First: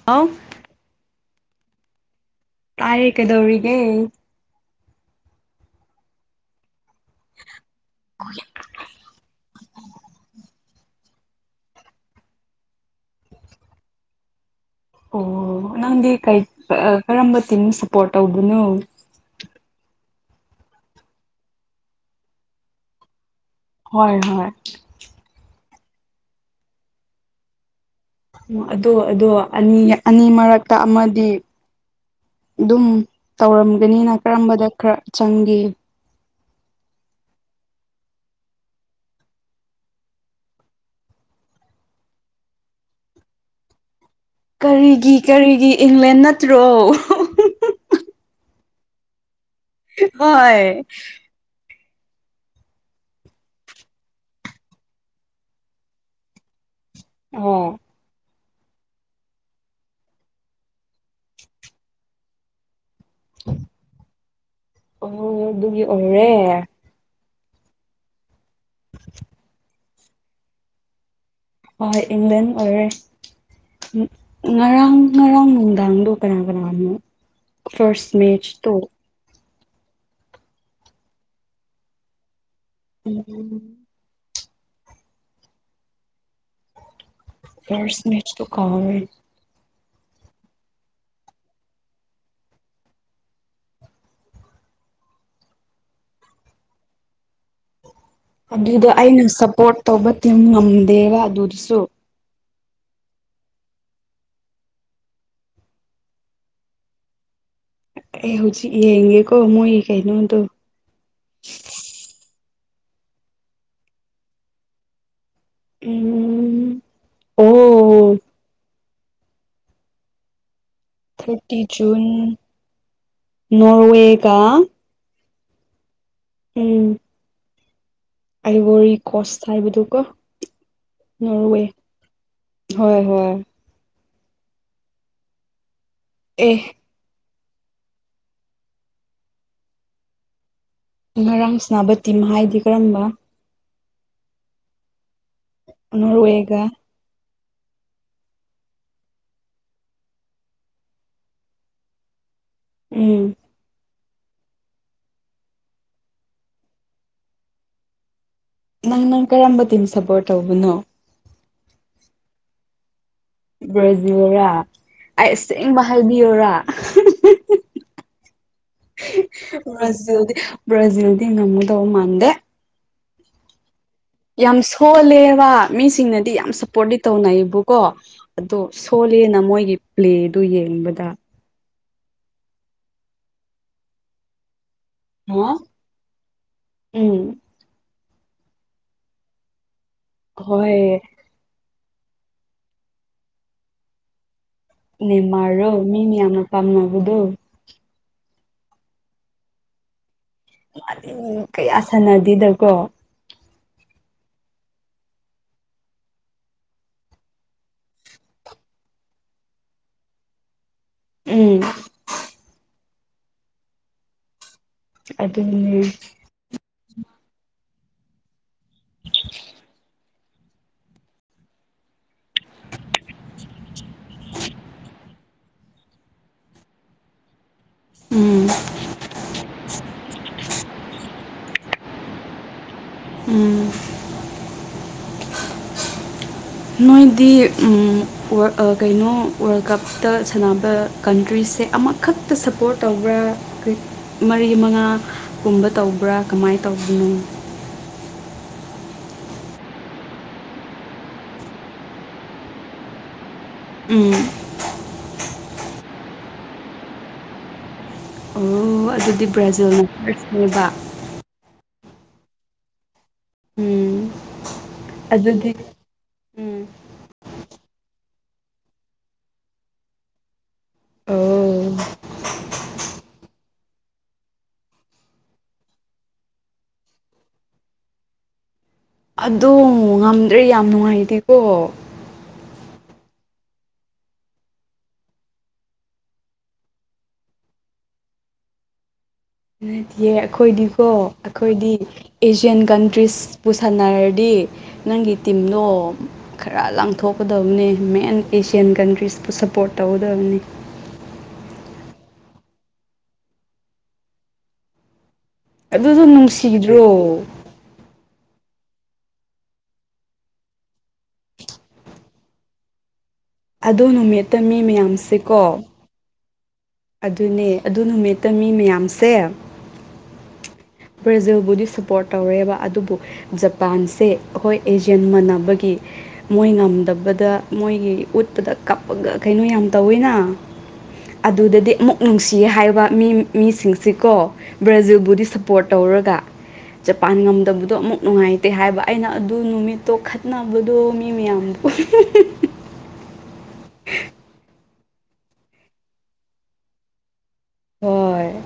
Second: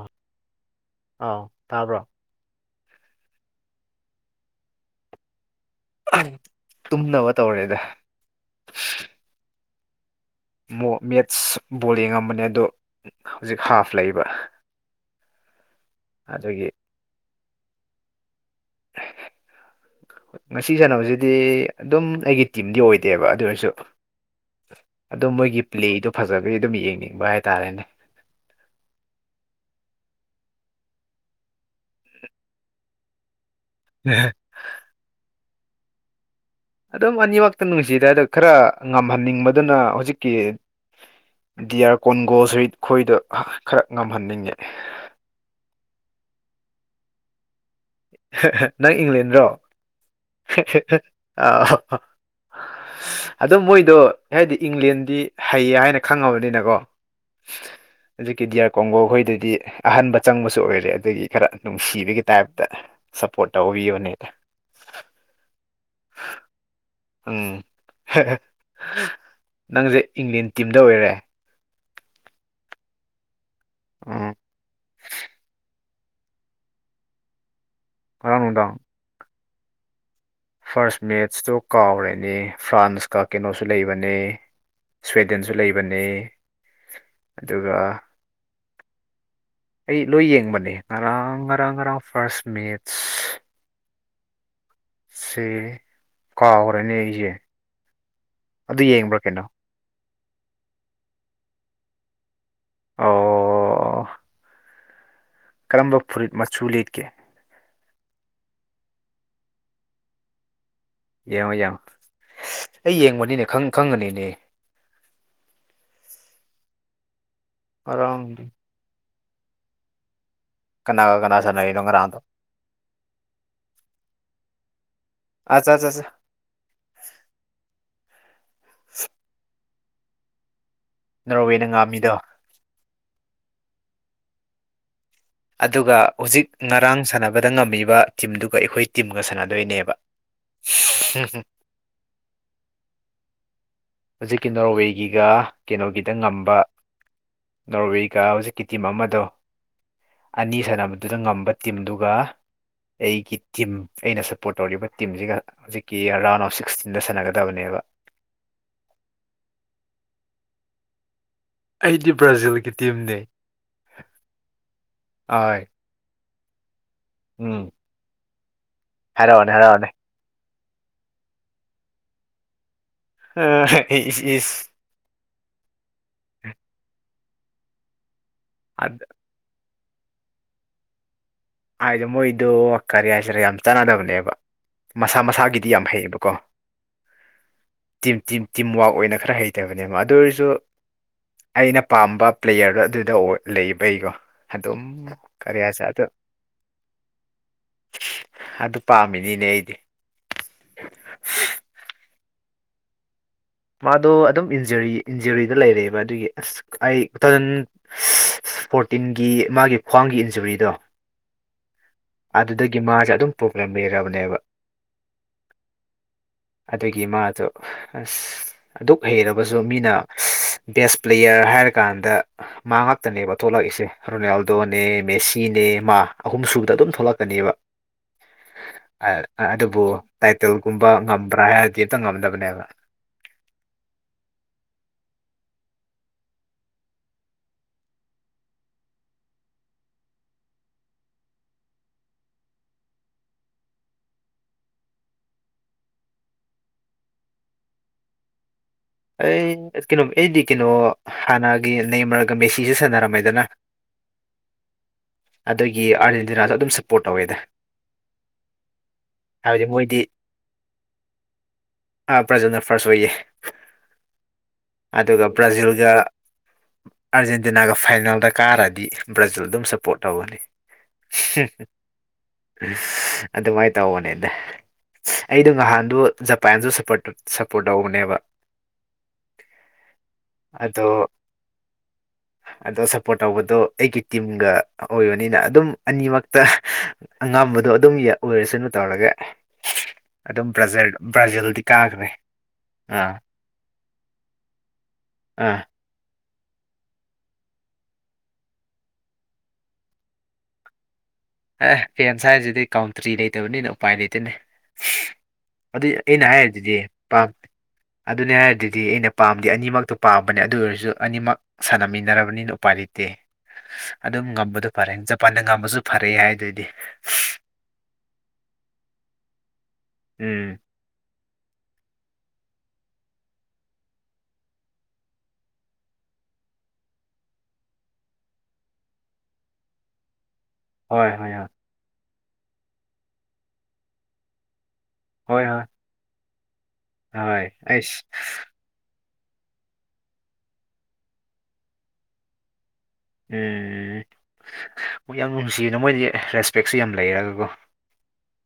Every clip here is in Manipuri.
[unintelligible] ꯑ ꯇꯥꯕ꯭ꯔꯣ ꯇꯥꯏꯌꯦ ꯀꯩꯗꯧꯔꯤꯒꯦ [unintelligible] ꯇꯨꯝꯅꯕ ꯇꯧꯔꯦꯗ ꯃꯣ ꯃꯦꯠ꯭ꯁ ꯕꯣꯜ ꯌꯦꯡꯉꯝꯕꯅꯦ ꯑꯗꯣ ꯍꯧꯖꯤꯛ ꯍꯥꯐ ꯂꯩꯕ ꯑꯣ ꯅꯪꯗꯤ ꯀꯩ ꯑꯗꯨꯒꯤ ꯀꯔꯝꯕ ꯇꯤꯝ ꯁꯄꯣꯔ꯭ꯠ ꯇꯧꯕꯅꯣ ꯉꯁꯤ ꯁꯥꯟꯅꯕꯁꯤꯗꯤ ꯑꯗꯨꯝ ꯑꯩꯒꯤ ꯇꯤꯝꯗꯤ ꯑꯣꯏꯗꯦꯕ ꯑꯗꯨ ꯑꯣꯏꯔꯁꯨ ꯍꯣꯏ ꯍꯣꯏ ꯑꯗꯣ ꯃꯣꯏꯒꯤ ꯄ꯭ꯂꯦꯗꯣ ꯐꯖꯕꯒꯤ ꯑꯗꯨꯝ ꯌꯦꯡꯅꯤꯡꯕ ꯍꯥꯏꯇꯥꯔꯦꯅꯦ ꯑꯣ ꯑꯗꯨ ꯑꯗꯣ ꯑꯅꯤ ꯑꯅꯤ ꯃꯔꯛꯇ ꯑꯃꯗꯤ ꯑꯗꯨꯝ ꯇꯧꯔꯝꯒꯅꯤꯅ ꯀꯔꯝꯕꯗ ꯈꯔ ꯆꯪꯒꯦ ꯑꯗꯨꯝ ꯑꯅꯤꯃꯛꯇ ꯅꯨꯡꯁꯤꯗ ꯑꯗꯣ ꯈꯔ ꯉꯝꯍꯟꯅꯤꯡꯕꯗꯨꯅ ꯍꯧꯖꯤꯛꯀꯤ ꯗꯤꯌꯥꯥꯔ ꯀꯣꯟꯒꯣꯁꯔꯤꯠ ꯈꯣꯏꯗꯣ ꯈꯔ ꯉꯝꯍꯟꯅꯤꯡꯉꯦ ꯀꯔꯤꯒꯤ ꯀꯔꯤꯒꯤ ꯏꯪꯂꯦꯟ ꯅꯠꯇ꯭ꯔꯣ ꯍꯥ ꯍꯥ ꯅꯪ ꯏꯪꯂꯦꯟꯔꯣ ꯍꯣꯏ ꯍꯥ ꯍꯥ ꯑ ꯑꯗꯣ ꯃꯣꯏꯗꯣ ꯍꯥꯏꯗꯤ ꯏꯪꯂꯦꯟꯗꯤ ꯍꯩꯌꯦ ꯍꯥꯏꯅ ꯈꯪꯉꯕꯅꯤꯅꯀꯣ ꯑꯣ ꯍꯧꯖꯤꯛꯀꯤ ꯗꯤꯌꯥꯔ ꯀꯣꯡꯒꯣꯈꯣꯏꯗꯨꯗꯤ ꯑꯍꯟꯕ ꯆꯪꯕꯁꯨ ꯑꯣꯏꯔꯦ ꯑꯗꯨꯒꯤ ꯈꯔ ꯅꯨꯡꯁꯤꯕꯒꯤ ꯇꯥꯏꯞꯇ ꯁꯞꯄꯣꯔ꯭ꯠ ꯇꯧꯕꯤꯕꯅꯦꯗ ꯑꯣ ꯑꯗꯨꯒꯤ ꯑꯣꯏꯔꯦ ꯎꯝ ꯍꯦꯍꯦ ꯅꯪꯁꯦ ꯏꯪꯂꯦꯟ ꯇꯤꯝꯗ ꯑꯣꯏꯔꯦ ꯍꯣꯏ ꯏꯪꯂꯦꯟ ꯑꯣꯏꯔꯦ ꯎꯝ ꯉꯔꯥꯡ ꯉꯔꯥꯡ ꯅꯨꯡꯗꯥꯡꯗꯣ ꯀꯅꯥ ꯀꯅꯥꯅꯣ ꯐꯥꯔ꯭ꯁ ꯉꯔꯥꯡ ꯅꯨꯡꯗꯥꯡ ꯃꯦꯠ꯭ꯁꯇꯣ ꯐꯥꯔꯁ ꯃꯦꯠ꯭ꯁꯇꯣ ꯀꯥꯎꯔꯦꯅꯦ ꯐ꯭ꯔꯥꯟꯁꯀ ꯀꯩꯅꯣꯁꯨ ꯂꯩꯕ ꯂꯩꯕꯅꯦ ꯁ꯭ꯋꯦꯗꯦꯟꯁꯨ ꯂꯩꯕꯅꯦ ꯑꯗꯨꯒ ꯐꯥꯔ꯭ꯁ ꯃꯦꯠ꯭ꯁꯇꯣ ꯀꯥꯥꯎꯔꯦꯅꯦ ꯑꯩ ꯂꯣꯏ ꯌꯦꯡꯕꯅꯦ ꯉꯔꯥꯡ ꯉꯔꯥꯡ ꯉꯔꯥꯡ ꯐꯥꯔꯁ ꯃꯦꯠ꯭ꯁ ꯁꯦ ꯀꯥꯎꯒ꯭ꯔꯦꯅꯦ ꯑꯩꯁꯦ ꯑꯗꯨ ꯑꯗꯨꯗ ꯌꯦꯡꯕ꯭ꯔꯥ ꯑꯩꯅ ꯀꯩꯅꯣ ꯁꯞꯄꯣꯔꯠ ꯇꯧꯕ ꯇꯤꯝ ꯉꯝꯗꯦꯕ ꯑꯗꯨꯗꯁꯨ ꯑꯣ ꯀꯔꯝꯕ ꯐꯨꯔꯤꯠ ꯃꯆꯨ ꯂꯤꯠꯀꯦ ꯑꯩ ꯍꯧꯖꯤꯛ ꯌꯦꯡꯒꯦꯀꯣ ꯃꯣꯏ ꯀꯩꯅꯣꯗꯣ ꯌꯦꯡꯉꯣ ꯌꯦꯡꯉꯣ ꯑꯩ ꯌꯦꯡꯕꯅꯤꯅꯦ ꯈꯪ ꯈꯪꯒꯅꯤꯅꯦ ꯎꯝ ꯑꯣ ꯉꯔꯥꯡꯗꯤ ꯀꯅꯥꯒ ꯀꯅꯥ ꯊ꯭ꯔꯥꯔꯇꯤ ꯁꯥꯟꯅꯔꯤꯅꯣ ꯖꯨꯟ ꯉꯔꯥꯡꯗꯣ ꯅꯣꯔꯋꯦꯒ ꯑ ꯆꯥ ꯆꯥ ꯆꯥ ꯎꯝ ꯑꯥꯏꯕꯣꯔꯤ ꯀꯣꯁ ꯍꯥꯏꯕꯗꯨ ꯀꯣ ꯅꯣꯔꯋꯦ ꯅꯣꯔꯋꯦꯅ ꯉꯥꯝꯃꯤꯗꯣ ꯍꯣꯏ ꯍꯣꯏ ꯑꯗꯨꯒ ꯍꯧꯖꯤꯛ ꯑꯦ ꯉꯔꯥꯡ ꯁꯥꯟꯅꯕꯗ ꯉꯝꯃꯤꯕ ꯇꯤꯝꯗꯨꯒ ꯑꯩꯈꯣꯏ ꯇꯤꯝꯒ ꯁꯥꯟꯅꯗꯣꯏꯅꯦꯕ ꯉꯔꯥꯡ ꯁꯅꯥꯕ ꯇꯤꯝ ꯍꯥꯏꯗꯤ ꯀꯔꯝꯕ ꯍꯧꯖꯤꯛꯀꯤ ꯅꯣꯔꯋꯦꯒꯤꯒ ꯀꯩꯅꯣꯒꯤꯗ ꯉꯝꯕ ꯅꯣꯔꯋꯦꯒ ꯅꯣꯔꯋꯦꯒ ꯍꯧꯖꯤꯛꯀꯤ ꯇꯤꯝ ꯑꯃꯗꯣ ꯑꯅꯤ ꯁꯥꯟꯅꯕꯗꯨꯗ ꯉꯝꯕ ꯇꯤꯝꯗꯨꯒ ꯎꯝ ꯑꯩꯒꯤ ꯇꯤꯝ ꯑꯩꯅ ꯁꯞꯄꯣꯔꯠ ꯇꯧꯔꯤꯕ ꯇꯤꯝꯖꯤꯒ ꯍꯧꯖꯤꯛꯀꯤ ꯔꯥꯎꯟ ꯑꯣꯐ ꯁꯤꯛꯁꯇꯤꯟꯗ ꯁꯥꯟꯅꯒꯗꯕꯅꯦꯕ ꯅꯪ ꯅꯪ ꯀꯔꯝꯕ ꯇꯤꯝ ꯁꯞꯄꯣꯔꯠ ꯇꯧꯕꯅꯣ ꯑꯩꯗꯤ ꯕ꯭ꯔꯥꯖꯤꯜꯒꯤ ꯇꯤꯝꯅꯦ ꯕ꯭ꯔꯥꯖꯤꯜꯔꯥ ꯑꯩ ꯍꯣꯏ ꯑꯁꯦꯡꯕ ꯍꯥꯏꯕꯤꯌꯣꯔꯥ ꯎꯝ ꯍꯥꯏꯔꯛꯑꯣꯅꯦ ꯍꯥꯏꯔꯛꯑꯣꯅꯦ ꯕ꯭ꯔꯖꯤꯜꯗꯤ ꯕ꯭ꯔꯥꯖꯤꯜꯗꯤ ꯉꯝꯒꯗꯧ ꯃꯥꯟꯗꯦ [unintelligible] ꯏꯁ ꯌꯥꯝ ꯁꯣꯜꯂꯦꯕ ꯃꯤꯁꯤꯡꯅꯗꯤ ꯌꯥꯝ ꯁꯞꯄꯣꯔꯠꯇꯤ ꯇꯧꯅꯩꯕꯀꯣ ꯑꯗꯣ ꯁꯣꯜꯂꯦꯅ ꯃꯣꯏꯒꯤ ꯄ꯭ꯂꯦꯗꯨ ꯌꯦꯡꯕꯗ ꯍꯥꯏꯗꯤ ꯃꯣꯏꯗꯣ ꯀꯔꯤ ꯍꯥꯏꯁꯤꯔ ꯌꯥꯝ ꯆꯥꯟꯅꯗꯕꯅꯦꯕ ꯃꯁꯥ ꯃꯁꯥꯒꯤꯗꯤ ꯎꯝ ꯌꯥꯝ ꯍꯩꯕꯀꯣ ꯇꯤꯝ ꯇꯤꯝ ꯇꯤꯝꯋꯥꯛ ꯑꯣꯏꯅ ꯈꯔ ꯍꯩꯇꯕꯅꯦꯕ ꯑꯗꯨꯑꯣꯏꯁꯨ ꯍꯣꯏ ꯑꯩꯅ ꯄꯥꯝꯕ ꯄ꯭ꯂꯦꯌꯔꯗꯣ ꯑꯗꯨꯗ ꯂꯩꯕꯩꯒꯣ ꯅꯦꯃꯥꯔꯔꯣ ꯃꯤꯅ ꯌꯥꯝꯅ ꯄꯥꯝꯅꯕꯗꯨ ꯑꯗꯨ ꯄꯥꯝꯃꯤꯅꯤꯅꯦ ꯑꯩꯗꯤ ꯀꯌꯥ ꯁꯥꯟꯅꯗꯦꯗꯀꯣ ꯃꯥꯗꯣ ꯑꯗꯨꯝ ꯏꯟꯖꯨꯔꯤ ꯏꯟꯖꯨꯔꯤꯗ ꯂꯩꯔꯦꯕ ꯑꯗꯨꯒꯤ ꯑꯁ ꯑꯩ ꯇꯟ ꯐꯣꯔꯇꯤꯟꯒꯤ ꯃꯥꯒꯤ ꯈ꯭ꯋꯥꯡꯒꯤ ꯏꯟꯖꯨꯔꯤꯗꯣ ꯎꯝ ꯑꯗꯨꯗꯒꯤ ꯃꯥꯖꯦ ꯑꯗꯨꯝ ꯄ꯭ꯔꯣꯕ꯭ꯂꯦꯝ ꯂꯩꯔꯕꯅꯦꯕ ꯑꯗꯨꯅꯤ ꯑꯗꯨꯒꯤ ꯃꯥꯗꯨ ꯑꯁ ꯑꯗꯨꯛ ꯍꯩꯔꯕꯁꯨ ꯃꯤꯅ ꯕꯦꯁ ꯄ꯭ꯂꯦꯌꯔ ꯍꯥꯏꯔꯀꯥꯟꯗ ꯃꯍꯥꯛꯇꯅꯦꯕ ꯊꯣꯛꯂꯛꯏꯁꯦ ꯔꯣꯅꯥꯜ ꯗꯣꯅꯦ ꯃꯦꯁꯤꯅꯦ ꯃꯥ ꯑꯍꯨꯝ ꯁꯨꯕꯗ ꯑꯗꯨꯝ ꯊꯣꯛꯂꯛꯀꯅꯤꯕ ꯎꯝ ꯑ ꯑꯗꯨꯕꯨ [unintelligible] ꯇꯤꯜꯒꯨꯝꯕ ꯉꯝꯕ꯭ꯔꯥ ꯍꯥꯏꯔꯗꯤ ꯍꯦꯛꯇ ꯉꯝꯗꯕꯅꯦꯕ ꯎꯝ ꯅꯣꯏꯗꯤ ꯎꯝ ꯑ ꯀꯩꯅꯣ ꯋꯥꯔꯜ ꯀꯞꯇ ꯁꯥꯟꯅꯕ ꯀꯟꯇ꯭ꯔꯤꯁꯦ ꯑꯃꯈꯛꯇ ꯁꯄꯣꯔꯠ ꯇꯧꯕ꯭ꯔꯥ ꯀꯔꯤ ꯃꯔꯤ ꯃꯉꯥ ꯀꯨꯝꯕ ꯇꯧꯕ꯭ꯔꯥ ꯀꯃꯥꯏ ꯇꯧꯕꯅꯣ ꯑꯩ ꯀꯩꯅꯣ ꯑꯩꯗꯤ ꯀꯩꯅꯣ ꯍꯥꯟꯅꯒꯤ ꯅꯦꯝꯃꯔꯒ ꯃꯦꯁꯤꯁꯨ ꯁꯥꯟꯅꯔꯝꯃꯦꯗꯅ ꯎꯝ ꯑꯗꯨꯒꯤ ꯑꯥꯔꯖꯦꯟꯇꯤꯅꯥꯗ ꯑꯗꯨꯝ ꯁꯞꯄꯣꯔꯠ ꯇꯧꯋꯦꯗ ꯑꯣ ꯑꯗꯨꯗꯤ ꯍꯥꯏꯕꯗꯤ ꯕ꯭ꯔꯥꯖꯤꯜꯅ ꯃꯣꯏꯗꯤ ꯐꯥꯔꯁꯅꯦꯕ ꯑꯥ ꯕ꯭ꯔꯥꯖꯤꯜꯅ ꯐꯥꯔꯁ ꯑꯣꯏꯌꯦ ꯎꯝ ꯑꯗꯨꯒ ꯑꯗꯨꯗꯤ ꯕ꯭ꯔꯥꯖꯤꯜꯒ ꯎꯝ ꯑꯥꯔꯖꯦꯟꯇꯤꯅꯥꯒ ꯐꯥꯏꯅꯦꯜꯗ ꯀꯥꯔꯗꯤꯒ ꯕ꯭ꯔꯥꯖꯤꯜ ꯑꯗꯨꯝ ꯁꯞꯄꯣꯔꯠ ꯇꯧꯒꯅꯤ ꯑꯣ ꯑꯗꯨꯃꯥꯏ ꯇꯧꯕꯅꯦꯗ ꯑꯩꯗꯣ ꯉꯍꯥꯟꯗꯨ ꯖꯄꯥꯟꯁꯨ ꯁꯞꯄꯠ ꯁꯞꯄꯣꯔꯠ ꯇꯧꯕꯅꯦꯕ ꯑꯗꯣ ꯉꯝꯗ꯭ꯔꯦ ꯌꯥꯝ ꯑꯗꯣ ꯅꯨꯡꯉꯥꯏꯇꯦꯀꯣ ꯑꯗꯣ ꯁꯞꯄꯣꯔꯠ ꯇꯧꯕꯗꯣ ꯑꯩꯒꯤ ꯇꯤꯝꯒ ꯑꯣꯏꯕꯅꯤꯅ ꯑꯗꯨꯝ ꯑꯅꯤꯃꯛꯇ ꯑꯉꯝꯕꯗꯣ ꯑꯗꯨꯝ ꯑꯣꯏꯔꯁꯅꯨ ꯇꯧꯔꯒꯦ ꯌꯦ ꯑꯩꯈꯣꯏꯗꯤꯀꯣ ꯑꯩꯈꯣꯏꯗꯤ ꯀꯥꯈ꯭ꯔꯦ ꯑꯦꯁꯤꯌꯥꯟ ꯑꯥ ꯀꯟꯇ꯭ꯔꯤꯁ ꯄꯨꯁꯟꯅꯔꯗꯤ ꯅꯪꯒꯤ ꯑꯥ ꯇꯤꯝꯗꯣ ꯈꯔ ꯂꯥꯡꯊꯣꯛꯀꯗꯕꯅꯤ ꯃꯦꯟ ꯑꯦꯁꯤꯌꯥꯟ ꯀꯟꯇ꯭ꯔꯤꯁꯄꯨ ꯁꯄꯣꯔꯠ ꯇꯧꯒꯗꯕꯅꯤ ꯑꯦ ꯒꯦꯝꯁ ꯍꯥꯏꯁꯤꯗꯤ ꯀꯥꯎꯟꯇ꯭ꯔꯤ ꯂꯩꯇꯕꯅꯤꯅ ꯎꯄꯥꯏ ꯂꯩꯇꯦꯅꯦ ꯑꯗꯨꯏ ꯑꯗꯨꯗꯣ ꯑꯩꯅ ꯍꯥꯏꯗꯨꯗꯤ ꯅꯨꯡꯁꯤꯗ꯭ꯔꯣ ꯄꯥꯝ ꯑꯗꯨꯅꯤ ꯍꯥꯏꯗꯨꯗꯤ ꯑꯩꯅ ꯄꯥꯝꯗꯤ ꯑꯅꯤꯃꯛꯇꯣ ꯄꯥꯝꯕꯅꯦ ꯑꯗꯨ ꯑꯣꯏꯔꯁꯨ ꯑꯅꯤꯃꯛ ꯁꯥꯟꯅꯃꯤꯟꯅꯔꯕꯅꯤꯅ ꯎꯄꯥꯏ ꯂꯩꯇꯦ ꯑꯗꯨ ꯑꯗꯨꯝ ꯅꯨꯃꯤꯠꯇ ꯃꯤ ꯉꯝꯕꯗꯨ ꯐꯔꯦ ꯖꯄꯥꯟꯅ ꯃꯌꯥꯝꯁꯦꯀꯣ ꯉꯝꯃꯁꯨ [unintelligible] ꯍꯥꯏꯗꯨꯗꯤ ꯑꯗꯨꯅꯦ ꯑꯗꯨ ꯅꯨꯃꯤꯠꯇ ꯃꯤ ꯃꯌꯥꯝꯁꯦ ꯎꯝ ꯕ꯭ꯔꯖꯤꯜꯕꯨꯗꯤ ꯁꯄꯣꯔꯠ ꯇꯧꯔꯦꯕ ꯑꯗꯨꯕꯨ ꯖꯄꯥꯟꯁꯦ ꯑꯩꯈꯣꯏ ꯑꯦꯖꯤꯌꯥꯟ ꯃꯥꯟꯅꯕꯒꯤ ꯃꯣꯏ ꯉꯝꯗꯕꯗ ꯃꯣꯏꯒꯤ ꯎꯠꯄꯗ ꯀꯞꯄꯒ ꯀꯩꯅꯣ ꯌꯥꯝ ꯇꯧꯋꯤꯅ ꯍꯣꯏ ꯍꯣꯏ ꯍꯣꯏ ꯑꯗꯨꯗꯤ ꯑꯃꯨꯛ ꯅꯨꯡꯁꯤ ꯍꯥꯏꯕ ꯃꯤ ꯃꯤꯁꯤꯡꯁꯤꯀꯣ ꯕ꯭ꯔꯖꯤꯜꯕꯨꯗꯤ ꯍꯣꯏ ꯁꯞꯄꯣꯔꯠ ꯍꯣꯏ ꯇꯧꯔꯒ ꯖꯄꯥꯟ ꯍꯣꯏ ꯉꯝꯗꯕꯗꯣ ꯑꯩꯁ ꯑꯃꯨꯛ ꯅꯨꯡꯉꯥꯏꯇꯦ ꯍꯥꯏꯕ ꯑꯩꯅ ꯑꯗꯨ ꯅꯨꯃꯤꯠꯇꯣ ꯈꯠꯅꯕꯗꯣ ꯃꯤ ꯃꯌꯥꯝꯗ ꯎ ꯎꯝ ꯎꯝ ꯍꯣꯏ ꯌꯥꯝ ꯅꯨꯡꯁꯤꯌꯦꯅ ꯃꯣꯏꯗꯤ ꯔꯦꯁꯄꯦꯛꯁꯨ ꯌꯥꯝ ꯂꯩꯔꯒꯀꯣ ꯍꯣꯏ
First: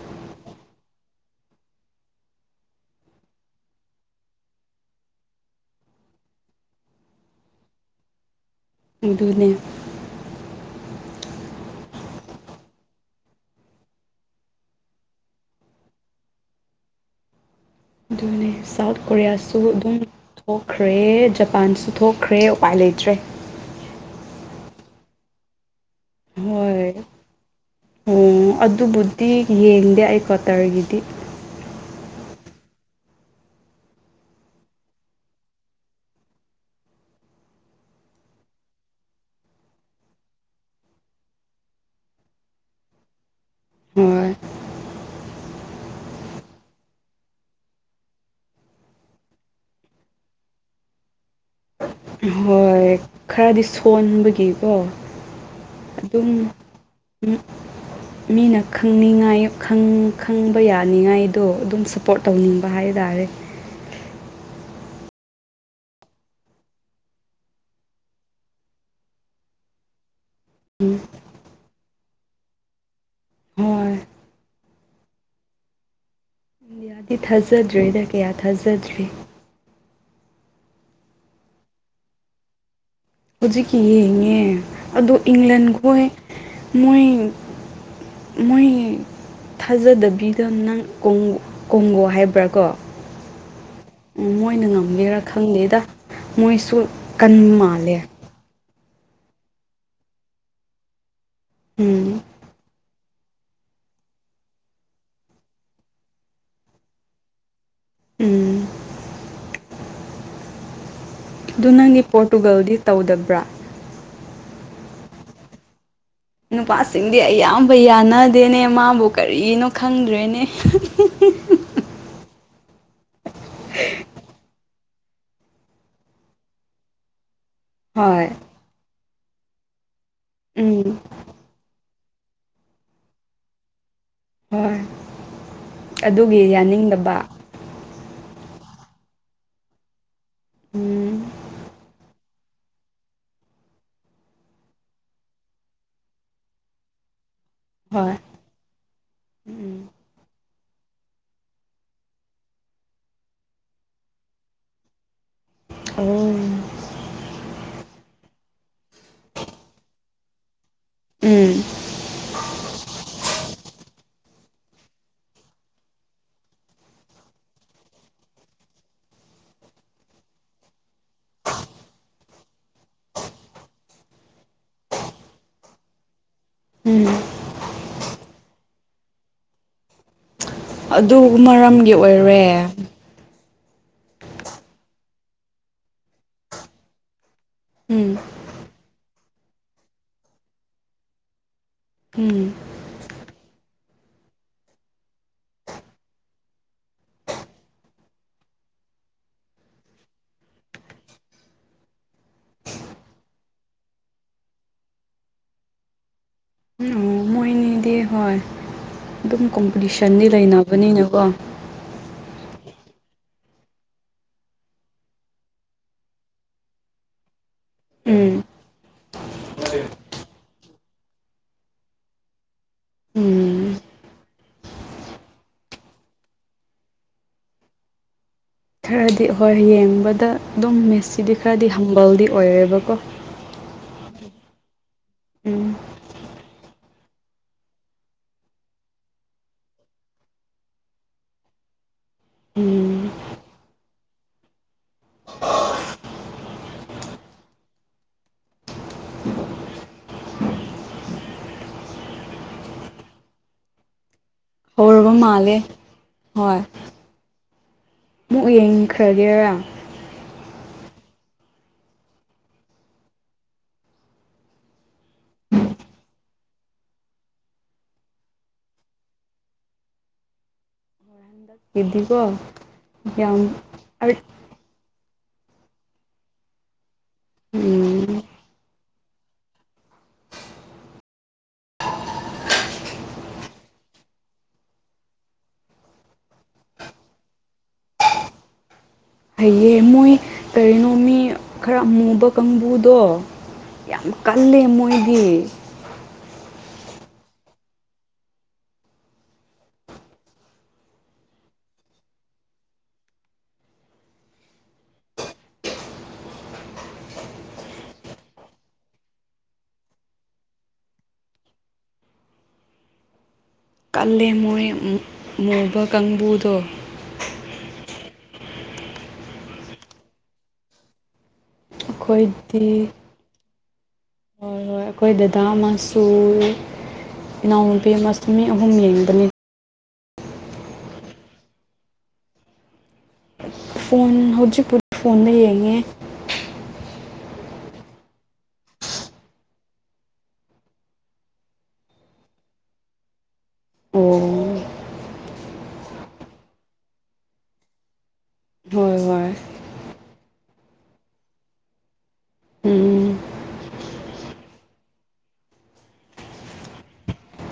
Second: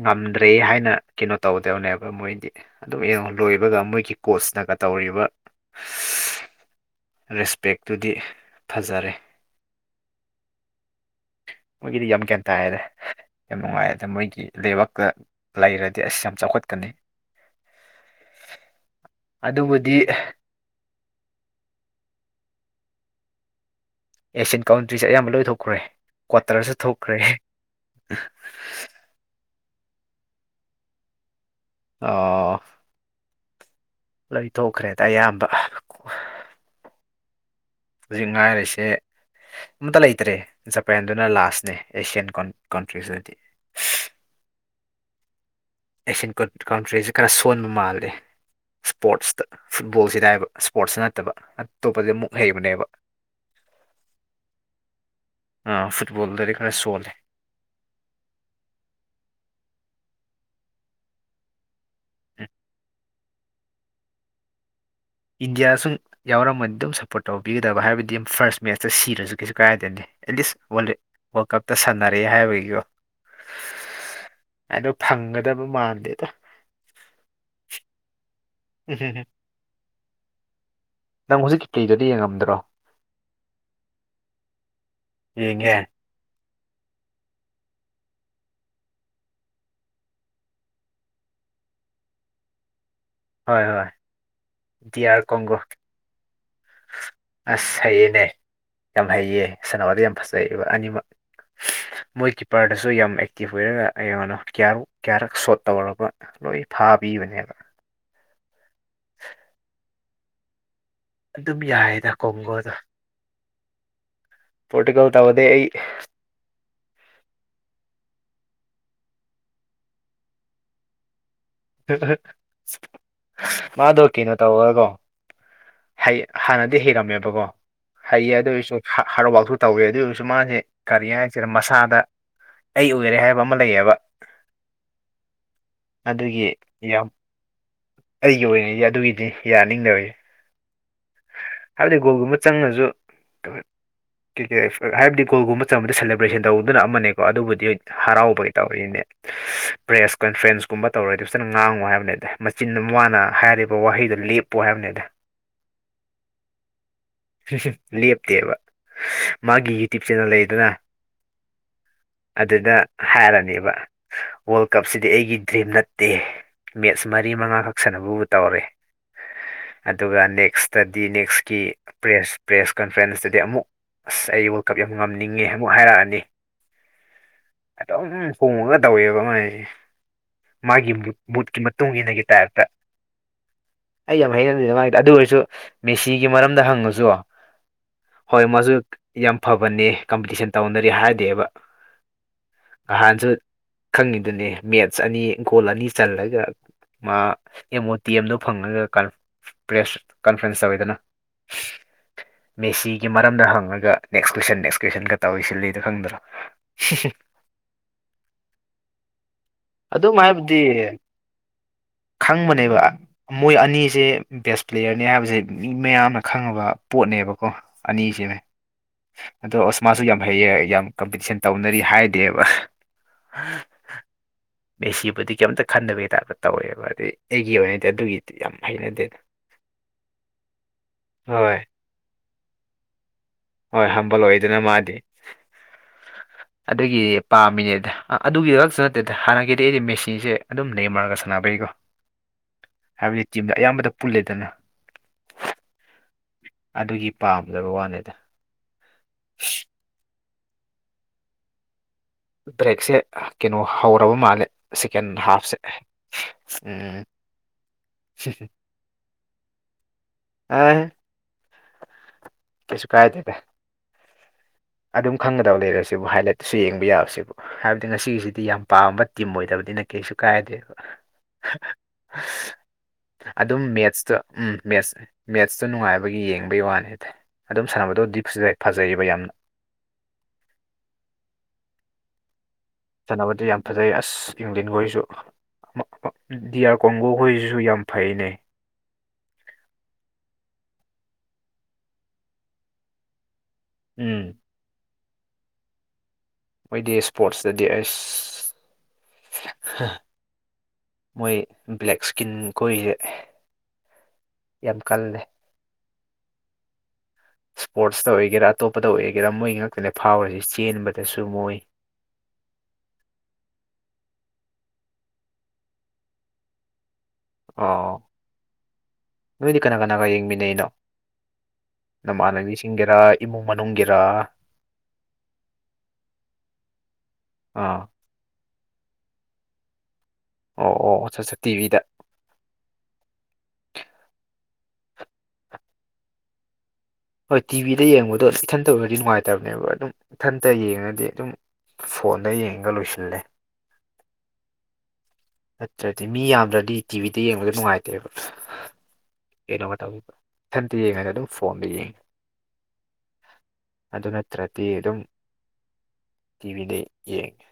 ꯉꯝꯗ꯭ꯔꯦ ꯍꯥꯏꯅ ꯀꯩꯅꯣ ꯇꯧꯗꯕꯅꯦꯕ ꯃꯣꯏꯗꯤ ꯑꯗꯨꯒ ꯌꯦꯡꯉꫭ ꯂꯣꯏꯕꯒ ꯃꯣꯏꯒꯤ ꯀꯣꯁꯇꯒ ꯇꯧꯔꯤꯕ [inaudible] ꯔꯦꯁꯄꯦꯛꯇꯨꯗꯤ ꯐꯖꯔꯦ ꯑꯗꯨꯅꯦ ꯃꯣꯏꯒꯤꯗꯤ ꯌꯥꯝ ꯒꯌꯥꯟ ꯇꯥꯏꯅꯦ ꯌꯥꯝ ꯅꯨꯡꯉꯥꯏꯔꯦꯗ ꯃꯣꯏꯗꯤ ꯀꯩꯕ ꯂꯩꯔꯗꯤ ꯑꯁ ꯌꯥꯝ ꯆꯥꯎꯈꯠꯀꯅꯤ ꯑꯗꯨꯅꯦ ꯁꯥꯎꯠ ꯀꯣꯔꯤꯌꯥꯁꯨ ꯑꯗꯨꯕꯨꯗꯤ ꯑꯗꯨꯝ ꯊꯣꯛꯈ꯭ꯔꯦ ꯖꯄꯥꯟꯁꯨ ꯊꯣꯛꯈ꯭ꯔꯦ ꯎꯄꯥꯏ ꯂꯩꯇ꯭ꯔꯦ ꯑꯦꯁꯤ ꯀꯥꯎꯟꯇ꯭ꯔꯤꯁꯦ ꯑꯌꯥꯝꯕ ꯂꯣꯏ ꯊꯣꯛꯈ꯭ꯔꯦ ꯀ꯭ꯋꯥꯇꯔꯁꯨ ꯍꯣꯏ ꯊꯣꯛꯈ꯭ꯔꯦ ꯑꯣ ꯑꯗꯨꯕꯨꯗꯤ ꯌꯦꯡꯗꯦ ꯑꯩ ꯀꯋꯥꯇꯔꯒꯤꯗꯤ ꯑꯣ ꯂꯣꯏ ꯊꯣꯛꯈ꯭ꯔꯦꯗ ꯑꯌꯥꯝꯕ ꯍꯧꯖꯤꯛ ꯉꯥꯏꯔꯤꯁꯦ ꯑꯝꯇ ꯂꯩꯇ꯭ꯔꯦ ꯖꯄꯦꯟꯗꯨꯅ ꯂꯥꯁꯅꯦ ꯑꯦꯁꯤꯌꯥꯟ ꯀꯟꯇ꯭ꯔꯤꯁꯤꯗꯗꯤ ꯍꯣꯏ ꯑꯦꯁꯤꯌꯥꯟ ꯀꯟ ꯀꯥꯎꯟꯇ꯭ꯔꯤꯁꯦ ꯈꯔ ꯁꯣꯟꯕ ꯃꯥꯜꯂꯦ ꯏꯁꯄꯣꯔꯠꯁꯇ ꯐꯨꯠꯕꯣꯜꯁꯤꯗ ꯍꯥꯏꯕ ꯏꯁꯄꯣꯔꯠꯁ ꯅꯠꯇꯕ ꯑꯇꯣꯞꯄꯗꯤ ꯑꯃꯨꯛ ꯍꯩꯕꯅꯦꯕ ꯍꯣꯏ ꯈꯔꯗꯤ ꯁꯣꯟꯕꯒꯤꯀꯣ ꯑ ꯑꯗꯨꯝ ꯐꯨꯠꯕꯣꯜꯗꯗꯤ ꯈꯔ ꯁꯣꯜꯂꯦ ꯃꯤꯅ ꯈꯪꯅꯤꯡꯉꯥꯏ ꯈꯪ ꯈꯪꯕ ꯌꯥꯅꯤꯡꯉꯥꯏꯗꯣ ꯑꯗꯨꯝ ꯁ ꯄꯣꯔꯠ ꯎꯝ ꯇꯧꯅꯤꯡꯕ ꯍꯥꯏꯇꯥꯔꯦ ꯏꯟꯗꯤꯌꯥ ꯁꯨꯝ ꯌꯥꯎꯔꯝꯃꯗꯤ ꯑꯗꯨꯝ ꯁꯞꯄꯣꯔꯠ ꯇꯧꯕꯤꯒꯗꯕ ꯍꯥꯏꯕꯗꯤ ꯑꯗꯨ ꯐꯥꯔꯁ ꯃꯦꯠꯆꯇ ꯁꯤꯔꯁꯨ ꯀꯩꯁꯨ ꯀꯥꯏꯗꯦꯅꯦ ꯑꯦꯠꯂꯤꯁ ꯋꯥꯜꯂꯦ ꯋꯥꯔꯜ ꯀꯞꯇ ꯁꯥꯟꯅꯔꯑꯦ ꯍꯥꯏꯕꯒꯤꯀꯣ ꯎꯝ ꯑꯗꯣ ꯐꯪꯒꯗꯕ ꯃꯥꯟꯗꯦꯗ ꯑꯩ ꯊꯥꯖꯗ꯭ꯔꯦꯗ ꯀꯌꯥ ꯊꯥꯖꯗ꯭ꯔꯦ ꯎꯝ ꯅꯪ ꯍꯧꯖꯤꯛꯀꯤ ꯀꯩꯀꯩꯗꯨꯗꯤ ꯌꯦꯡꯉꯝꯗ꯭ꯔꯣ ꯍꯧꯖꯤꯛ ꯌꯦꯡꯉꯦ ꯑꯗꯣ ꯏꯪꯂꯦꯟ ꯌꯦꯡꯉꯦ ꯈꯣꯏ ꯃꯣꯏ ꯃꯣꯏ ꯊꯥꯖꯗꯕꯤꯗ ꯅꯪ ꯀꯣꯡ ꯀꫭꯡꯒꯣ ꯍꯥꯏꯕ꯭ꯔꯥ ꯀꯣ ꯍꯣꯏ ꯍꯣꯏ ꯎꯝ ꯃꯣꯏꯅ ꯗꯤ ꯉꯝꯒꯦꯔꯥ ꯑꯥꯔ ꯀꯣꯡꯒꯣ ꯈꯪꯗꯦꯗ ꯃꯣꯏꯁꯨ ꯀꯟꯕ ꯑꯁ ꯃꯥꯜꯂꯦ ꯍꯩꯌꯦꯅꯦ ꯌꯥꯝ ꯍꯩꯌꯦ ꯁꯥꯟꯅꯕꯗ ꯌꯥꯝ ꯐꯖꯩꯕ ꯑꯅꯤꯃꯛ ꯎꯝ ꯃꯣꯏ ꯀꯤꯞꯄꯔꯗꯁꯨ ꯌꯥꯝ ꯑꯦ ꯇꯤꯞ ꯑꯣꯏꯔꯒ ꯌꯦꯡꯉꯣꯅꯣ ꯀꯌꯥꯃꯨꯛ ꯀꯌꯥꯔꯛ ꯁꯣꯠ ꯇꯧꯔꯒ ꯂꯣꯏ ꯐꯥꯕꯤꯕꯅꯦꯕ ꯎꯝ ꯑꯗꯨꯝ ꯑꯗꯨ ꯅꯪꯗꯤ ꯌꯥꯏꯌꯦꯗ ꯀꯣꯡꯒꯣꯗꯣ ꯄꯣꯔꯇꯨꯒꯜꯗꯤ ꯇꯧꯗꯕ꯭ꯔꯥ ꯄꯣꯔꯇꯨꯒꯜ ꯇꯧꯗꯦ ꯑꯩ ꯅꯨꯄꯥꯁꯤꯡꯗꯤ ꯑꯌꯥꯝꯕ ꯌꯥꯅꯗꯦꯅꯦ ꯃꯥꯕꯨ ꯀꯔꯤꯒꯤꯅꯣ ꯈꯪꯗ꯭ꯔꯦꯅꯦ [unintelligible] ꯃꯥꯗꯣ ꯀꯩꯅꯣ ꯇꯧꯕꯒꯣ ꯍꯩ ꯍꯥꯟꯅꯗꯤ ꯍꯤꯡꯉꯝꯃꯦꯕꯀꯣ ꯍꯣꯏ ꯍꯩꯌꯦ ꯑꯗꯨ ꯑꯣꯏꯔꯁꯨ ꯍ ꯍꯥꯔꯗ ꯁꯨ ꯇꯧꯋꯦ ꯑꯗꯨ ꯑꯣꯏꯔꯁꯨ ꯃꯥꯁꯦ ꯎꯝ ꯀꯔꯤ ꯍꯥꯏ ꯁꯤꯅ ꯃꯁꯥꯗ ꯑꯩ ꯑꯣꯏꯔꯦ ꯍꯥꯏꯕ ꯑꯃ ꯂꯩꯌꯦꯕ ꯍꯣꯏ ꯍꯧꯖꯤꯛꯇꯤ ꯑꯗꯨꯒꯤ ꯌꯥꯅꯤꯡꯗꯕ ꯑꯩꯒꯤ ꯑꯣꯏꯅꯗꯤ ꯑꯗꯨꯒꯤꯗꯤ ꯌꯥꯅꯤꯡꯗꯕ ꯎꯝ ꯍꯥꯏꯕꯗꯤ ꯒꯣꯜꯒꯨꯝꯕ ꯆꯪꯉꯁꯨ ꯀꯤꯀꯣ ꯑꯦꯛꯄꯠ ꯍꯥꯏꯕꯗꯤ ꯒꯣꯜꯒꯨꯝꯕ ꯆꯝꯕꯗ ꯁꯦꯂꯦꯕ꯭ꯔꯦꯁꯟ ꯇꯧꯗꯨꯅ ꯑꯃꯅꯦꯀꯣ ꯑꯗꯨꯕꯨꯗꯤ ꯍꯣꯏ ꯍꯔꯥꯎꯕꯩ ꯇꯧꯔꯤꯅꯦ ꯎꯝ ꯄ꯭ꯔꯦꯁ ꯀꯟꯐ꯭ꯔꯦꯟꯁ ꯀꯨꯝꯕ ꯇꯧꯔꯗꯤ ꯐꯖꯅ ꯉꯥꯡꯉꯨ ꯍꯥꯏꯕꯅꯤꯗꯤ ꯃꯆꯤꯟ ꯃꯥꯅ ꯍꯥꯏꯔꯤꯕ ꯋꯥꯍꯩꯗꯣ ꯂꯦꯞꯄꯨ ꯍꯥꯏꯕꯅꯤꯗ ꯑꯧ ꯂꯦꯞꯇꯦꯕ ꯃꯥꯒꯤ ꯌꯨꯇꯨꯞ‌ ꯆꯦꯅꯦꯜ ꯂꯩꯗꯅ ꯎꯝ ꯑꯗꯨꯗ ꯍꯥꯏꯔꯅꯦꯕ ꯋꯥꯜ ꯀꯞꯁꯤꯗꯤ ꯑꯩꯒꯤ ꯗ꯭ꯔꯤꯝ ꯅꯠꯇꯦ ꯃꯦꯠꯁ ꯃꯔꯤ ꯃꯉꯥꯈꯛ ꯁꯅꯕꯕꯨ ꯇꯧꯔꯦ ꯑꯗꯨꯒ ꯅꯦꯛꯁꯇꯗꯤ ꯅꯦꯛꯁꯀꯤ ꯄ꯭ꯔꯦꯁ ꯄ꯭ꯔꯦꯁ ꯀꯟꯐ꯭ꯔꯦꯟꯁꯇꯗꯤ ꯑꯃꯨꯛ ꯑꯁ ꯑꯩ ꯋꯥꯜꯀꯞ ꯌꯥꯝ ꯉꯝꯅꯤꯡꯉꯦ ꯑꯃꯨꯛ ꯍꯥꯏꯔꯛꯑꯅꯤ ꯎꯝ ꯑꯗꯨꯝ ꯍꯣꯡꯉꯒ ꯇꯧꯋꯦꯕ ꯃꯥꯥꯏ ꯑꯗꯨ ꯃꯔꯝꯒꯤ ꯏꯟꯅꯒꯤ ꯑꯣꯏꯔꯦ ꯇꯥꯏꯞꯇ ꯑꯩ ꯌꯥꯝ ꯍꯩꯅꯗꯦꯗ ꯃꯥꯏꯗ ꯑꯗꯨ ꯑꯣꯏꯔꯁꯨ ꯃꯦꯁꯤꯒꯤ ꯃꯔꯝꯗ ꯍꯪꯉꯨꯁꯨ ꯎꯝ ꯍꯣꯏ ꯃꯥꯁꯨ ꯌꯥꯝ ꯐꯕꯅꯤ ꯀꯝꯄꯤꯇꯤꯁꯟ ꯇꯧꯅꯔꯤ ꯍꯥꯏꯗꯦꯕ ꯎꯝ ꯉꯍꯥꯟꯁꯨ ꯈꯪꯉꯤꯗꯨꯅꯦ ꯃꯦꯠꯁ ꯑꯅꯤ ꯒꯣꯜ ꯑꯅꯤ ꯆꯜꯂꯒ ꯃꯥ ꯑꯦꯝ ꯑꯣ ꯇꯤ ꯑꯦꯝꯗꯣ ꯐꯪꯉꯒ ꯀ ꯄ꯭ꯔꯦꯁ ꯀꯟꯐ꯭ꯔꯦꯟꯁ ꯇꯧꯋꯤꯗꯅ ꯃꯦꯁꯤꯒꯤ ꯃꯔꯝꯗ ꯍꯪꯉꯒ ꯅꯦꯛꯁ ꯀ꯭ꯋꯦꯁꯟ ꯅꯦꯛꯁ ꯀ꯭ꯋꯦꯁꯟꯒ ꯇꯧꯔꯤ ꯁꯤꯜꯂꯤꯗꯣ ꯈꯪꯗ꯭ꯔꯣ ꯑꯣ [unintelligible] ꯃꯣꯏꯅꯤꯗꯤ ꯍꯣꯏ ꯑꯗꯨꯝ ꯑꯗꯨꯝ ꯀꯣꯝꯄꯤꯇꯤꯁꯟꯗꯤ ꯍꯥꯏꯕꯗꯤ ꯂꯩꯅꯕꯅꯤꯅꯀꯣ ꯈꯪꯕꯅꯦꯕ ꯃꯣꯏ ꯑꯅꯤꯁꯦ ꯕꯦꯁ ꯄ꯭ꯂꯦꯌꯔꯅꯤ ꯍꯥꯏꯕꯁꯦ ꯃꯤ ꯃꯌꯥꯝꯅ ꯈꯪꯉꯕ ꯄꯣꯠꯅꯦꯕꯀꯣ ꯎꯝ ꯑꯅꯤꯁꯦꯋ ꯑꯗꯣ ꯑꯣꯁꯃꯥꯁꯨ ꯌꯥꯝ ꯍꯩꯌꯦ ꯌꯥꯝ ꯀꯝꯄꯤꯇꯤꯁꯟ ꯇꯧꯅꯔꯤ ꯍꯥꯏꯗꯦꯕ ꯎꯝ ꯃꯦꯁꯤꯕꯨꯗꯤ ꯀꯩꯝꯇ ꯈꯟꯗꯕꯒꯤ ꯇꯥꯏꯞꯇ ꯇꯧꯋꯦꯕ ꯑꯗꯩ ꯑꯩꯒꯤ ꯑꯣꯏꯅꯗꯤ ꯑꯗꯨꯒꯤ ꯈꯔꯗꯤ ꯍꯣꯏ ꯌꯦꯡꯕꯗ ꯑꯗꯨꯝ ꯃꯦꯠꯁꯤꯗꯤ ꯍꯣꯏ ꯈꯔꯗꯤ ꯍꯝꯕꯜꯗꯤ ꯑꯣꯏꯔꯦꯕꯀꯣ ꯍꯣꯏ ꯍꯝꯕꯜ ꯂꯣꯏꯗꯅ ꯃꯥꯗꯤ ꯎꯝ ꯑꯗꯨꯒꯤ ꯄꯥꯝꯃꯤꯅꯦꯗ ꯑꯗꯨꯒꯤꯗ ꯈꯁꯨ ꯅꯠꯇꯦꯗ ꯍꯥꯟꯅꯗꯒꯤ ꯑꯩꯗꯤ ꯃꯦꯁꯤꯁꯦ ꯑꯗꯨꯝ ꯅꯦꯃꯔꯒ ꯁꯥꯟꯅꯕꯩꯀꯣ [inaudible] ꯍꯥꯏꯕꯗꯤ ꯇꯤꯝꯗ ꯑꯌꯥꯝꯕꯗ ꯄꯨꯜꯂꯦꯗꯅ ꯑꯗꯨꯒꯤ ꯄꯥꯝꯖꯕ ꯋꯥꯅꯦꯗ [unintelligible] ꯕ꯭ꯔꯦꯛꯁꯦ ꯀꯩꯅꯣ ꯍꯧꯔꯕ ꯃꯥꯜꯂꯦ ꯍꯧꯔꯕ ꯃꯥꯜꯂꯦ ꯍꯣꯏ [unintelligible] ꯈꯒꯦꯔ ꯑ ꯀꯩꯁꯨ ꯀꯥꯏꯗꯦꯗꯥ ꯑꯗꯨꯝ ꯈꯪꯒꯗꯕ ꯂꯩꯔꯁꯤꯕꯨ ꯍꯥꯏꯂꯥꯏꯠꯇꯁꯨ ꯌꯦꯡꯕ ꯌꯥꯕꯁꯤꯕꯨ ꯍꯥꯏꯕꯗꯤ ꯉꯁꯤꯒꯤꯁꯤꯗꯤ ꯌꯥꯝ ꯄꯥꯝꯕ ꯇꯤꯝ ꯑꯣꯏꯗꯕꯅꯤꯅ ꯀꯩꯁꯨ ꯀꯥꯏꯗꯦꯕ ꯒꯤꯗꯤꯀꯣ ꯌꯥꯝ ꯑꯗꯨꯝ ꯃꯦꯠꯁꯇ ꯑꯔꯠ ꯎꯝ ꯃꯦꯠꯁ ꯃꯦꯠꯁꯇꯨ ꯅꯨꯡꯉꯥꯏꯕꯒꯤ ꯌꯦꯡꯕꯒꯤ ꯋꯥꯅꯤꯗ ꯑꯗꯨꯝ ꯁꯥꯟꯅꯕꯗꯣꯗꯤ ꯎꯝ ꯆꯖ ꯐꯖꯩꯔꯤꯕ ꯌꯥꯝꯅ ꯆꯥꯟꯅꯕꯗꯤ ꯌꯥꯝ ꯐꯖꯩ ꯑꯁ ꯌꯡꯊꯟꯈꯣꯏꯁꯨ ꯗꯤ ꯑꯥꯔ ꯀꯣꯡꯒꯣꯈꯣꯏꯁꯤꯁꯨ ꯌꯥꯝ ꯐꯩꯅꯦ ꯍꯩꯌꯦ ꯃꯣꯏ ꯀꯔꯤꯅꯣ ꯃꯤ ꯈꯔ ꯑꯃꯨꯕ ꯀꯥꯡꯕꯨꯗꯣ ꯌꯥꯝ ꯎꯝ ꯀꯪꯂꯦ ꯃꯣꯏꯗꯤ ꯃꯣꯏꯗꯤ ꯏꯁꯄꯣꯔꯠꯁꯇꯗꯤ ꯑꯁ ꯃꯣꯏ ꯕ꯭ꯂꯦꯛ ꯏꯁꯀꯤꯟ ꯀꯣꯏꯁꯦ ꯌꯥꯝ ꯀꯜꯂꯦ ꯏꯁꯄꯣꯔꯠꯁꯇ ꯑꯣꯏꯒꯦꯔꯥ ꯑꯇꯣꯞꯄꯗ ꯑꯣꯏꯒꯦꯔꯥ ꯃꯣꯏ ꯉꯥꯛꯇꯅꯦ ꯐꯥꯎꯔꯤꯁꯤ ꯆꯦꯟꯕꯗꯁꯨ ꯃꯣꯏ ꯀꯜꯂꯦ ꯃꯣꯏ ꯃꯨꯕ ꯀꯥꯡꯕꯨꯗꯣ ꯑꯣ ꯅꯣꯏꯗꯤ ꯀꯅꯥ ꯀꯅꯥꯒ ꯌꯦꯡꯃꯤꯟꯅꯩꯅꯣ [unintelligible] ꯑꯩꯈꯣꯏꯗꯤ ꯅꯃꯥꯟꯅꯕꯤꯁꯤꯡꯒꯤꯔ ꯏꯃꯨꯡ ꯃꯅꯨꯡꯒꯤꯔ ꯍꯣꯏ ꯍꯣꯏ ꯑꯩꯈꯣꯏ ꯗꯗꯥ ꯑꯃꯁꯨ ꯑꯥ ꯏꯅꯥꯎꯅꯨꯄꯤ ꯑꯃꯁꯨ ꯃꯤ ꯑꯍꯨꯝ ꯌꯦꯡꯕꯅꯤ ꯑꯣ ꯑꯣ ꯑꯆꯥ ꯑꯆꯥ ꯇꯤꯚꯤꯗ ꯐꯣꯟ ꯍꯧꯖꯤꯛ ꯄꯨ ꯐꯣꯟꯗ ꯌꯦꯡꯉꯦ꯫ ꯍꯣꯏ ꯇꯤꯚꯤꯗ ꯌꯦꯡꯕꯗꯣ ꯏꯊꯟꯇ ꯑꯣꯏꯔꯗꯤ ꯅꯨꯡꯉꯥꯏꯇꯕꯅꯦꯕ ꯑꯗꯨꯝ ꯏꯊꯟꯇ ꯌꯦꯡꯉꯗꯤ ꯑꯗꯨꯝ ꯐꯣꯟꯗ ꯌꯦꯡꯉꯒ ꯂꯣꯏꯁꯤꯜꯂꯦ ꯑꯣ ꯅꯠꯇ꯭ꯔꯗꯤ ꯃꯤ ꯌꯥꯝꯗ꯭ꯔꯗꯤ ꯇꯤꯚꯤꯗ ꯌꯦꯡꯕꯗꯣ ꯅꯨꯡꯉꯥꯏꯇ꯭ꯔꯦꯕ ꯍꯣꯏ ꯍꯣꯏ ꯀꯩꯅꯣꯃ ꯇꯧ ꯏꯊꯥꯟꯇ ꯌꯦꯡꯉꯗꯃꯒ ꯑꯗꯨꯝ ꯐꯣꯟꯗ ꯌꯦꯡꯉꯦ ꯎꯝ ꯑꯗꯨ ꯅꯠꯇ꯭ꯔꯗꯤ ꯑꯗꯨꯝ ꯇꯤꯚꯤꯗ ꯌꯦꯡꯉꯤ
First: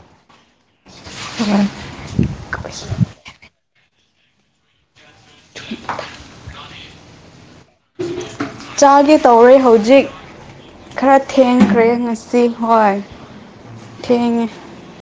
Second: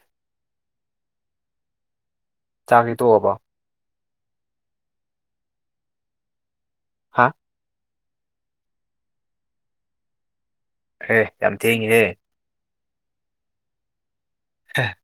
ꯑꯣ ꯆꯥꯛꯇꯤ ꯇꯣꯛꯑꯕꯣ [unintelligible] ꯍꯥ ꯆꯥꯒꯦ ꯇꯧꯔꯦ ꯍꯧꯖꯤꯛ ꯈꯔ ꯑꯦ ꯌꯥꯝ ꯊꯦꯡꯈ꯭ꯔꯦ ꯊꯦꯡꯉꯤꯍꯦ ꯉꯁꯤ ꯁꯤ ꯍꯣꯏ ꯊꯦꯡꯉꯦ [unintelligible]